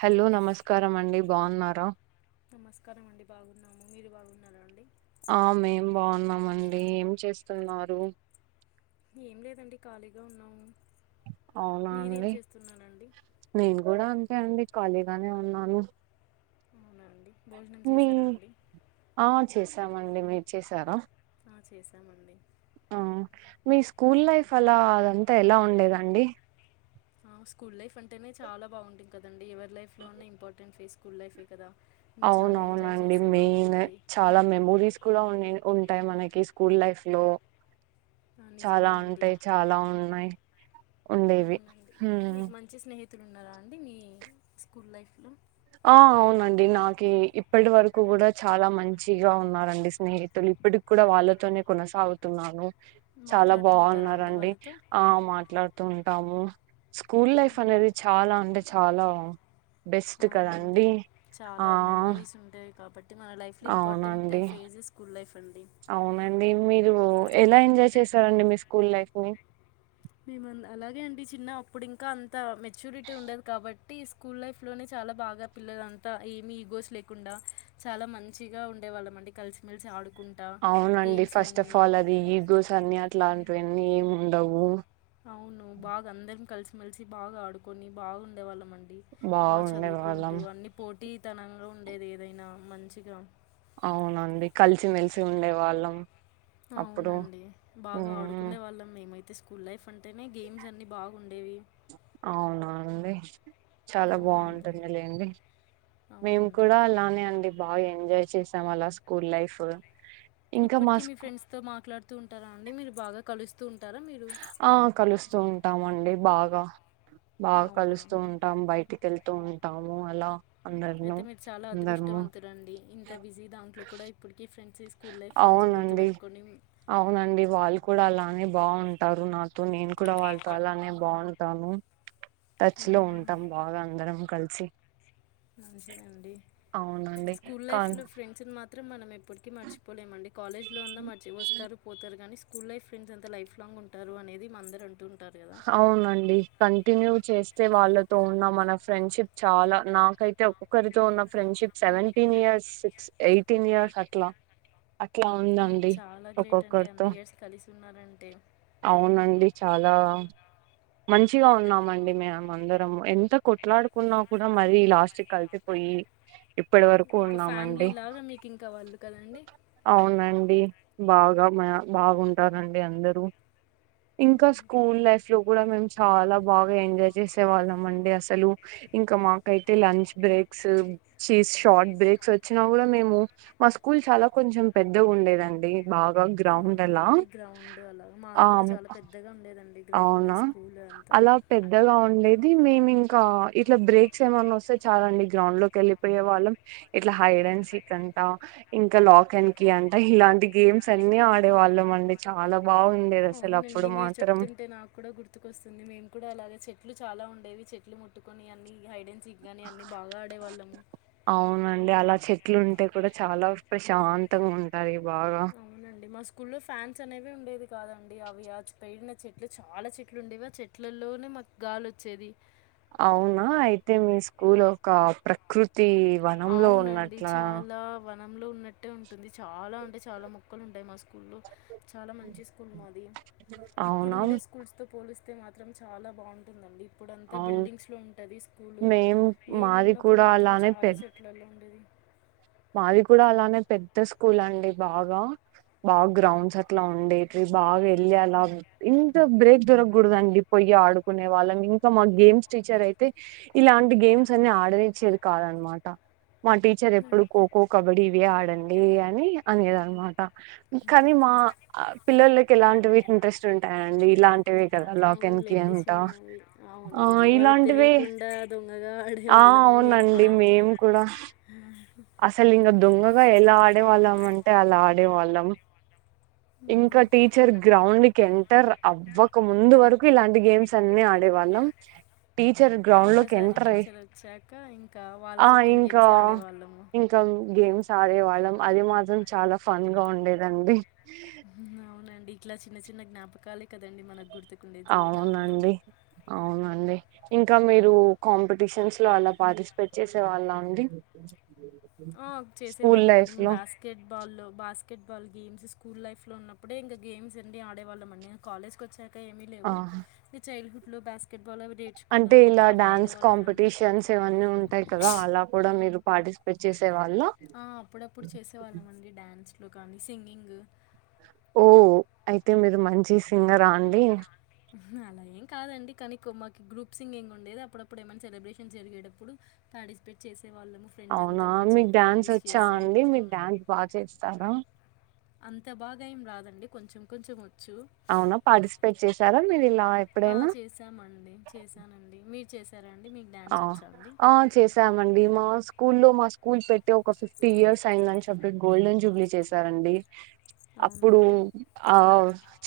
Hello నమస్కారం అండి బాగున్నారా నమస్కారం అండి బాగున్నాము మీరు బాగున్నారా అండి ఆ మేం బాగున్నామండి ఏం చేస్తున్నారు ఏం లేదండి ఖాళీగా ఉన్నాము అవునా మీరేం అండి చేస్తున్నారండి నేను కూడా అ లేదండి ఖాళీగానే ఉన్నాను అవునా అండి భోజనం మీ చేశారా అండి ఆ చేస్ తామండి మీరు చేశార ఆ చేశామండి ఆ మీ స్కూల్ లైఫ్ అలా అదంతా ఎలా ఉండేదండి స్కూల్ లైఫ్ అంటేనే చాలా బాగుంటాంది కదండి ఎవరి లైఫ లో ఉన్న ఇంపార్టె స్కూల్ లైఫే కదా మేము అవున చాలా ఎంజాయ్ అవునండి మెయిన్ చేసేవాళ్ళమండి చాలా మెమోరీస్ కూడా ఉన్నా ఉంటాయి మనకి స్కూల్ లైఫ్ లో ఆ, చాలా నిజమే అండి ఉంటాయి, చాలా ఉన్నాయి. మ ఉండేవి అవునండి హ్మ్మ్ మీకు మంచి స్నేహితులు ఉన్నారా అండి మీ స్కూల్ లైఫ్లో ఆ అవునండి నాకి ఇప్పటి వరకు కూడా చాలా మంచిగా ఉన్నారండి స్నేహితులు. ఇప్పటికి కూడా వాళ్ళతోనే కొనసాగుతున్నాను. చాలా మాట్లాడుతుంటారా అండి బావున్నారండి వాళ్ళతో ఆ మాట్లాడు ఉంటామూ స్కూల్ లైఫ్ ఉమ్, అనేది చాలా ఉండ చాలా బెస్ట్ అవునండి కదండి ఆ చాలా మెమరీస్ ఉంటాయి. కాబట్టి మన లైఫ్ లో ఇంపార్టెంట్ ఫేజ్ స్కూల్ లైఫ్ అండి అవును అండి మీరు ఎలా ఎంజాయ్ చేశారండి మీ స్కూల్ లైఫ్ ని మేము అంద అలాగే అండి చిన్న అప్పుడు ఇంకా అంత మెచ్యూరిటీ ఉండదు కాబట్టి స్కూల్ లైఫ్ లోనే చాలా బాగా పిల్లలు అంతా ఏమి ఈగోస్ లేకుండా చాలా మంచిగా ఉండేవాళ్ళం అండి కలిసిమెలిసి ఆడు అవునండి ఫస్ట్ ఆఫ్ ఆల్ అది ఈగో సన్నియాట్లా అంట. అన్నీ ఉండవు. అవును బాగా అందరం కలిసి మెల్సి బాగా ఆడుకొని బాగుండేవాళ్ళం అండి బాగుండే వాళ్ళం ఇ తనంగా ఉండేది ఏదైనా మంచిగా అవునండి కలిసిమెలిసి ఉండే వాళ్ళం. అప్పుడు అవునండి బాగా మ్మ్ ఆడుకునే వాళ్ళం మేమైతే స్కూల్ లైఫ్ అంటేనే గేమ్స్ అన్ని బాగుండేవి. అవునానండి చాలా అవునండి. బాగుంటుంది లెండి. మేము అవునండి. కూడా అలానే అండి బాగా ఎంజాయ్ చేసాం అలా స్కూల్ లైఫ్ ఇంకా మా ఇప్పటికీ మీ స్కూ ఫ్రెండ్స్ తో మాట్లాడు తుంటార అండి మీరు బాగ కలుస్తు ఆ కలుస్తూ ఉంటామండి బాగా బాగా అవునా కలుస్తూ అండి. ఉంటాం బయటికెళ్ ఉంటాము అలా అందరును అయితే మీరు చాలా అందరము అదృష్టవంతులండి, ఇంత బిజీ దాంట్లో కూడా ఇప్పటికిీ ఫ్రెండ్స్ తీ అవునండి అవునండి వాళ్ళు కూడ అలా అని బాగుంటారు నాకు నేను కూడా వాళ్ళతో అలానె బాగుం తాను టచ్ లో ఆ! ఉంటాం బాగా అందరం కలిసి మంచిదండి అవునండి స్కూల్ కానీ లైఫ్లో ఫ్రెండ్స్ని మా త్రం మనం ఏ ప్పటికీ మర్చిపోలేమండి. కాలేజ్ లో ఉన్నా మర్చి వస్తారు పోతారు కానీ స్కూల్ లైఫ్ ఫెండ్స్ంత లైఫ్ లాంగ్ ఉంటారు. అనేది అందరు అంటు ఉం అవునండి కంటిన్యూ చేస్ వాళ్ళతో ఉన్న మన ఫ్రెండ్షిప్ చాలా నాకైతే ఒక్కొక్కరితో ఉన్న friendship seventeen years six eighteen years అట్లా అట్లా ఆ, ఉందండి ఒక్కొక్కరితో ఉన్నారంటె అవునండి చాలా మంచిగా ఉన్నామండి మేము అందరము ఎంత కొట్లాడుకున్నా కూడా మరీ లాస్ట్కలిసిపోయి ఇప్పటి వరకు ఒక ఫ్యామిలీ ఉన్నామండి లాగా మీకు ఇంకా వాళ్ళు కదండి అవునండి. బాగా మ బాగుంటారండి అందరూ ఆ, ఇంకా స్కూల్ లైఫ్ లో కూడా మేము చాలా బాగా ఎంజాయ్ చేసే వాళ్ళం. అండి అసలు ఇంకా మాకైతే లంచ్ బ్రేక్స్ చిస్ షార్ట్ బ్రేక్స్ వోచ్చిన కూడా మేము మా స్కూల్ చాలా కొంచెం పెద్దగా ఉండేదండి. బాగా గ్రౌండ్ అవునా అలా అండి గ్రౌండ్ అలా ఆ మాది కూడా చాలా పెద్దగా ఉండేదండి గ్రౌండ్ అవునా స్కూల్ అవును అంతా అలా పెద్దగా ఉండేది మేము ఇంకా ఇట్లా బ్రేక్స్ ఏమన్నా వస్తే చాలా అండి గ్రౌండ్ లోకి వెళ్ళలిపోయే వాళ్ళం. ఇట్లా హైడ్ అండ్ సిక్ అంటా ఇంకా లాక్ అండ్ కి అంట ఇలాంటి గేమ్స్ అన్ని ఆడే వాళ్ళం. అండి చాలా బాగుండేది అసలు అప్పుడు మాత్రం వస్తుంది. మేము కూడా అలాగ చెట్లు చాలా ఉండేవి చెట్లు ముట్టుకొని అన్ని హైడెన్ సిగ్గాని అన్ని బాగా ఆడేవాళ్ళము టే కూడా చాలా ప్రశాంతంగా ఉంటది బాగా అవునండి మా స్కూల్లో ఫ్యాన్స్ అనేవి ఉండేది కాదండి అవి ఆ పేరీగిన చెట్లు చాలా చెట్లు ఉండేవి ఆ చెట్లలోనే మాకు గాలివోచ్చేది. అవునా అయితే మీ స్కూల్ ఒక ప్రకృతి తి వనంలో ఉన్నట్లా నంలో ఉన్నట్టే ఉంటుంది. చాలా అంటే మొక్కలు ఉంటాయి. మా స్కూ ల్లో చాలా మంచి స్కూల్ మాది. అవునా ఇప్పుడుండే స్కూల్స్ పోలిస్తే ఇది మాత్రం చాలా బాగుంటుందండి ఇప్పుడు అంతా అవును బిల్డింగ్స్ లో ఉంటది. స్కూల్ మేం మేము మాది ఉన్నప్పుడు కూడా మాత్రం అలానే చాలా పెద్ద చె ఉండేది మాది కూడా అలానే పెద్ద స్కూల్ అండి బాగా బాగా గ్రౌండ్స్ అట్లా ఉండేటివి. బాగా వెళ్ళి అలా ఇంత బ్రేక్ దొరకకూడదండి. పొయ్యి ఆడుకునే వాళ్ళం. ఇంకా మా గేమ్స్ టీచర్ అయితే ఇలాంటి గేమ్స్ అన్ని ఆడనిచ్చేది కాదన్నమాట మా టీచర్ ఇప్పుడు ఖోఖో కబడ్డి ఇవే ఆడే డే అని అనేది అన్నమాట కానీ మా పిల్లలకి ఇలాంటివి ఇంట్రెస్ట్ ఉంటాయండి ఇలాం అవునులేండి సన్నవి ఆ అవునండి వాళ్ళకి ఇలాంటివే తెలియకుండా దొంగగా ఆడే ఆ వాళ్ళము మేము అవునండి కూడా మేము కూడా అసలు ఇంకా దొంగగా ఎలా ఆడేవాళ్ళం అంటే అలా ఆడే వాళ్ళం ఇంక ఉమ్. టీచర్ గ్రౌండ్ ఎంటర్ అవ్వక ముందు వరకు ఇలాంటి గేమ్స్ అన్ని ఆడే వాళ్ళం ఒకసారి టీచర్ వచ్చాక ఇంకా వాళ్ళు ఆ చెప్పిన ఇంకా గేమ్స్ ఆడేవా ఇంకా గేమ్స్ మ్స్ ఆడేవాళ్ళం అది మాత్రం చాలా ఫన్ గా ఉండేదండి అవునండి ఇట్లా చిన్న చిన్న జ్ఞాపకాలే కదండి మన గుర్ అవునండి అవునండి ఇంకా మీరు కాంపిటీషన్స్ లో అలా పార్టిసిపేట్ చేసే వాళ్ళ అండి ఆ చేసే స్కూల్ వాళ్ళ మండి లైఫ్ లో బాస్కెట్ బాల్లో basketball games school life లో ఉన్నప్పుడే ఇంకా గేమ్స్ అండి ఆడేవాళ్ళం అండి కాలేజ్కి వచ్చా కా ఏమి లేవు ఆ ఈ childhood full basketball అవి అంటే నేర్చుకున్నాము ఇలా ఇంకా అవే డాన్స్ ఆడేవాళ్ళమండి కాంపిటీషన్స్ ఇవన్నీ ఉంటాయి కదా అలా కూడా మీరు పార్టిస్ పేచ్చేస్ ఆ అప్పుడప్పుడు చేసే వాళ్ళం అండి డ్యాన్స్ లోకాని సింగింగ్ ఓ అయితే మీరు మంచి సింగరా అండి అలా ఏం కాదండి కానీ కో మాకి గ్రూప్ సింగింగ్ ఉండేది అప్పుడప్పుడు ఏమైనా సెలబ్రేషన్ జరిగేటప్పుడు పార్టిసిపేట్ చేస్ అవునా మీకు డ్యాన్స్ వచ్చా చేసి అండి మీకు డ్యాన్స్ బాగా చేస్తారా అంత బాగా ఏం రాదండి కొంచెం కొంచెం వ చ్చు అవునా పార్టిసిపేట్ చేశారా పాటిస్పేట్ మీరు ఇలా చేసినర మీరు ఇ ఆ ఎప్పుడైనా చేశామండి చేశానండి మీ చేశారు ఆ ఆ చేసామండి మా స్కూ లో మా స్కూల్ పెట్టి ఒక ఫిఫ్టీ ఇయర్స్ అయిందని చెప్పి గోల్డెన్ జూబ్లీ చేశారండి అవునా అప్పుడు అండి? ఆ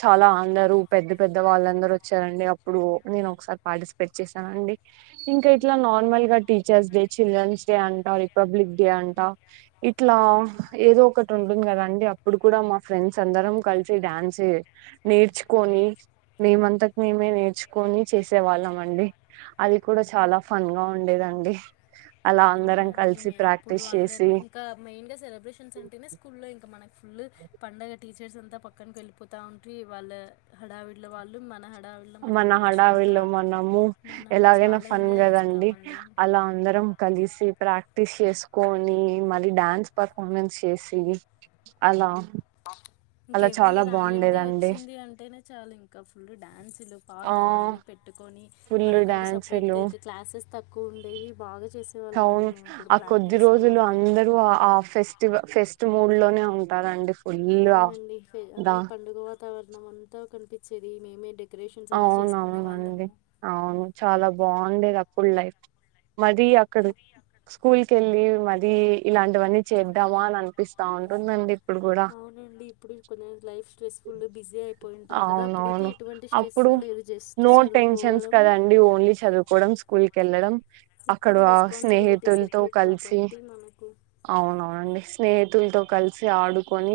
చాలా అందరూ పెద్ద పెద్ద వాళ్ళందరూ వచ్చారండి అప్పుడు నేను ఒకసారి పార్టిసిపేట్ చేశానండి ఇంకా హ్మ్. ఇట్ల నార్మల్ గా టీచర్స్ డే చిల్డ్రన్స్ డే అంట రిపబ్లిక్ డే అంటా ఇట్లా ఏదో ఒకటి ఉంటుంది కదా అండి అప్పుడు కూడా మా ఫ్రెండ్స్ అందరం కలిసి డ్యాన్స్ నేర్చుకొని మేమంతకు మేమే నేర్చుకొని చేసే వాళ్ళం అండి అది కూడా చాలా ఫన్ గా ఉ ఉండేదండి అలా అందరం కలిసి అవునండి అప్పుడు ప్రాక్టీస్ అందరు చేసి ఇంకా మెయిన్ గా సెలబ్రేషన్స్ అంటేనే స్కూల్ లో ఇంకా మనకి ఫుల్ు పండగట్ టీచర్స్ అంతా పక్కనకు వెళ్ళిపోతా ఉంటవి వాళ్ళ హడావిడ్ల వాళ్ళు మన హడావిడిలో మనం మన నేర్చుకుంటా హడావిల్లో మనము మనము ఎలాగైనా చాలా ఫన్ ఎంజాయ్ కదండి చేస్తామండి అలా అందరం కలిసి ప్రాక్టీస్ చేసుకొని మళ్ళీ డాన్స్ పర్ఫార్మెన్స్ చేసి అలా ఇంక అలా ఎవ్రీ చాలా ఇయర్ యాన్యువల్ డే బాగుండేదండి వచ్చింది అంటేనే చాలుా ఇంకా ఫుల్ డ్యాన్సులు ఆ పాటలు అన్నీ పెట్టుకొని ఫుల్ మనకంటే సపరేట్గా డ్యాన్సులు ఇంకా క్లాసెస్ తక్కువ ఉండేవి బాగా చేసేవాళ్ళం అండి అవును మేము కూడా ఆ కొద్ది ప్రాక్టీస్లు రోజులు అవి అందరూ ఆ ఆ ఫెస్టివల్ ఫెస్టి మూడ్ లోనే ఉంటారండి ఫుల్ ఆ అవునండి దా అన్ని పండుగ వాతావరణం అంతా కనిపి చేది మేమే డెకరేషన్స్ అన్నీ చేసుకునే అవునవునండి వాళ్ళము అవును చాలా బాగు డేది అప్పుడు లైఫ్ మది అక్కడ స్కూల్ కేళ్ళి అది ఇలాంటివన్నీ చేద్దామా అని అనిపిస్తు అవునండి ఇప్పుడు కొ లైఫ్ స్ట్రెస్ఫుల్ బిజీ అయిపోయి ఉంటాం కదా అప్పుడైతే అవునవును ఎటువంటి స్ట్రెస్ అప్పుడు లేదు జస్ట్ నో టెన్షన్స్ చదువుకోవడము కదండి ఓన్లీ చదువుకోవడం స్కూల్ కి వెళ్ళడం అక్కడ ఇప్పుడు అసలు రెస్పాన్సిబిలిటీస్ స్నేహితులతో ఎక్కువ వేరే కలిసి కాబట్టి మనకు అవునవునండి స్నేహితు పతో కలిసి ఆడుకొని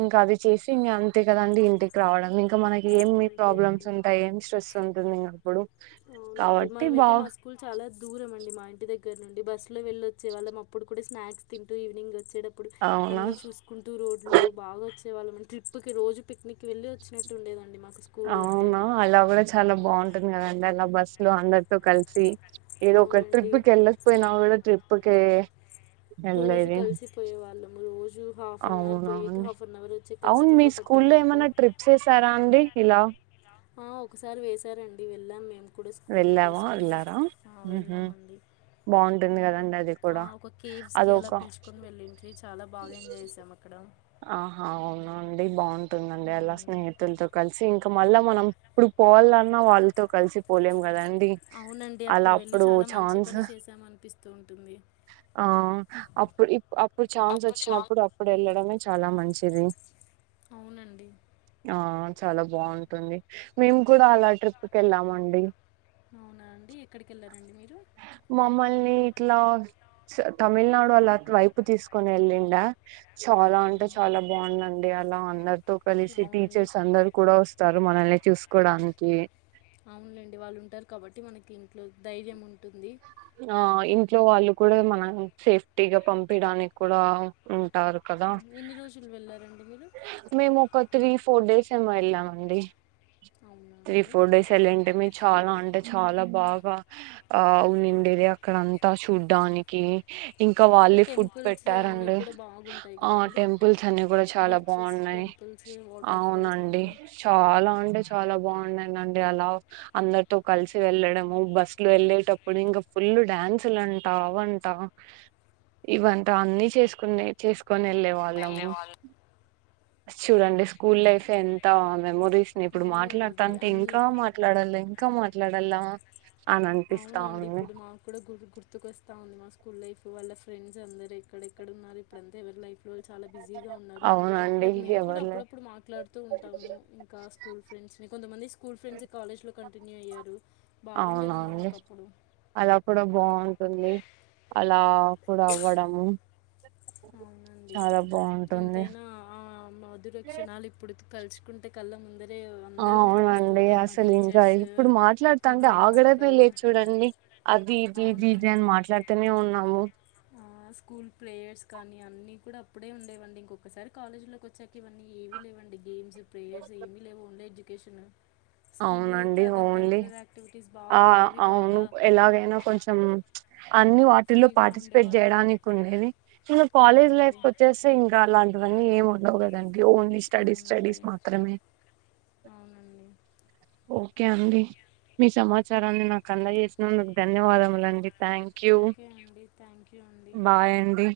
ఇంకా అది చేసి ఇ అంతే కదండి ఇంటికి రావడం ఇంకా మనకి ఏమి మనకి అంతే ఎన్ని ప్రాబ్లమ్స్ అండి ఉంటాయి ఏమి స్ట్రెస్ ఉంటాయి అ ఇప్పుడు ఉంటుంది అవునండి కాబట్టి మేమైతే బావ మా అవన్నీ స్కూల్ చాలా సాల్వ్ దూరం అండి మా ఇంటి దగ్గర నుండి బస్సు లో వెళ్ళొచ్చే వాళ్ళం అప్పుడు కూడా స్నాక్స్ తింటూ ఈవినింగ్ వచ్చేటప్పుడు అవునా అన్ని చూసుకుంటూ రోడ్ లో బాగా వాళ్ళ ట్రిప్కి రోజు మీకు వెళ్ళి వచ్చినట్టుండదండి మాకు స్కూల్ అవునా అంటేనే అలా కూడా చాలా బాగుంటుంది కదండి అలా బస్లో అందరితో కలిసి ఏదో ఒక అవునండి ట్రిప్కి వెళ్ళసిపోయినా కూడా ట్రిప్ ప్పుకే రోజు కలిసి పోయే వాళ్ళము రోజు హాఫ్ అన్ అవర్ అవునా పోయకి అండి హాఫ్ అన్ అవర్ వచ్చి అవును మీ ఖచ్చితంగా పట్టేది మాకు ఎలా ఆ ఒకసారి వేశారండి వెళ్ళాం మేము కూడా స్కూల్క వెళ్ళావా స్కూల్ వెళ్ళారా ఉహు వెళ్ళామండి బాగుంటుంది కదండి అది కూడా ఒక కేవ్స్కి అలా అదొక పిలుచుకొని వెళ్ళింట చాలా బాగా ఎంజాయ్ చేసాము అక్కడ ఆహా అవునండి బాగుంటుందండి అలా అవునండి స్నేహితులతో కలిసి ఇంక మళ్ళా మనం ఇప్పుడు పోవాలన్నా వాళ్ళతో కలిసి పోలేం కదండి అవునండి అలా వెళ్ళి అప్పుడు చాలా మంచి చాన్స్ పని చేసాం అనిపిస్తూ ఉంటుంది అప్పు అప్పుడు చాన్స్ వచ్చినప్పుడు అప్పుడు వెళ్ళడే చాలా మంచిది అవునండి ఆ చాలా బాగుంటుంది మేము కూడా అలా ట్రిప్కి వెళ్ళామండి అవునా అండి ఎక్కడికెళ్ళాల మమ్మల్ని ఇట్లా తమిళనాడు అలా వైపు తీసుకొని వెళ్ళిండా చాలా అంటే అవునా చాలా బాగుందండి అలా అందరితో అలా కలిసి అవునండి టీచర్స్ మంచి అందరు కూడా వ స్తారు మనల్ని చూసుకోడానికి అవునులేండి వాళ్ళు ఉంటారు కాబట్టి మనకి ఇంట్లో ధైర్యం ఉంట ఆ ఇంత ఇంట్లో వాళ్ళు కూడా మనం సేఫ్టీగా పంపడానికి కూడా ాకదా ఉమ్, ఉంటారు ఎన్ని రోజులు వెళ్ళారండి మీరు మే మొకా త్రీ ఫోర్ డేస్ ఏమో వెళ్ళామ అండి అవునా త్రీ అండి ఫోర్ డేస్ వెళ్ళంటే మీ చాల యాంటె చాల చాలా బాగా ఆ ఉన్నిండేది అక్కడ అంతా చూడ్డానికి ఇంకా అక్కడ వాళ్ళి ఫుడ్ టెంపుల్స్ అన్నీ పెట్టారంండి కూడా బాగుంటాయి ఆ కదండి టెంపుల్స్ అన్ని కూడా చాలా బీచెస్ చాలా బాగున్నాయి టెంపుల్స్ వాటర్ ఫాల్స్ అవునండి అన్నీ చాలా అంటే చాలా బాగు బావుండేనండి అలా అందరితో కలిసి వెళ్ళడము బస్సులో వెళ్ళేటప్పుడు ఇంకా ఫుల్ డ్యాన్సులుంట అవి అంట ఇవంట అన్ని చేసుకున్నె చేస్ కొని వెళ్ళే వాళ్ళము చూడండి స్కూల్ లైఫ్ ఎంతా మెమోరీస్ ని ఇప్పుడు మాట్లాడుతా అవునండి అంటే ఇంకా అన్నీ మాట్లాడాల ఇంకా మాట్ ట్లాడలా అవునండి ఇప్పుడు మాకు కూడా గు గుర్తుకొస్తా ఉంది మా స్కూల్ లైఫ్ వాళ్ళ ఫ్రెండ్స్ అందరు ఎక్కడెక్కడ ఉన్నారు ఇప్పుడు అంత ఎవరి లైఫ్ వాళ్ళు చాలా బిజీగా ఉన్నారు అవునండి బట్ మేము కూడా ఎవర్లే అప్పుడప్పుడు మాట్లాడుతూ ఉంటాము ఇంకా స్కూల్ ఫ్రెండ్స్ నీ కొంతమంది మా ఫ్రెండ్స్ కాలేజ లో కంటిన్యూ అయ్యారు బాగుండదు అవును అలా కూడా బాగుంటుంది అలా! ప్పుడు అవ్వడము అవునండి చాలా బాగుంటుంది ఎంతైనా ఆ మధుర క్షణాలు ఇప్పుడు తల్చుకుంటే కళ్ళము ఆ అవునండి అసలు ఇంకా టీచర్స్ ఇప్పుడు మా మాట్లాడుతంటే ఫ్రెండ్స్ ఆగడె పిళ్ వాళ్ళు లేదు చూడండి అది ఇది ఇది ఇది అని అవునండి మాట్లాడుతూనే ఉన్నాము. ఆ, స్కూల్ ప్లేయర్స్ కానీ అన్నీ కూడా అప్పుడే ఉండేవండి ఇంకొకసారి కాలేజీలోకోచ్చాక ఇవన్నీ ఏమీ లేవండి గేమ్స్, ప్రేలేయర్స్ ఏమీ లేవు ఓన్లీ ఎడ్యుకేషన్. స్కూల్లో అయితే అవునండి అదర్ ఓన్లీ కరిక్యులర్ యాక్టివిటీస్ ఆ బాగుండేవి అవును బాగా ఎలాగైనా కొంచెం అన్ని వాటిల్లో ఫ్రీగా పార్టిసిపేట్ ఉండేవాళ్ళము చేయడానికి ఉండేది. ఇంకా కాలేజ్ లైఫ్ అవునండి వచ్చేసి ఇంకా అలాంటివన్నీ ఏమి! బాగోధం ఓన్లీ స్టడీస్ స్టడీస్ అవునండి మాత్రమే అవునండి ఓకే అండి మీ సమాచారాన్ని నాకు అందజేసినందుకు ధన్యవాదముల అండి. థ్యాంక్ యూ ఓకే అండి థ్యాంక్ యూ అండి బాయ్ అండి.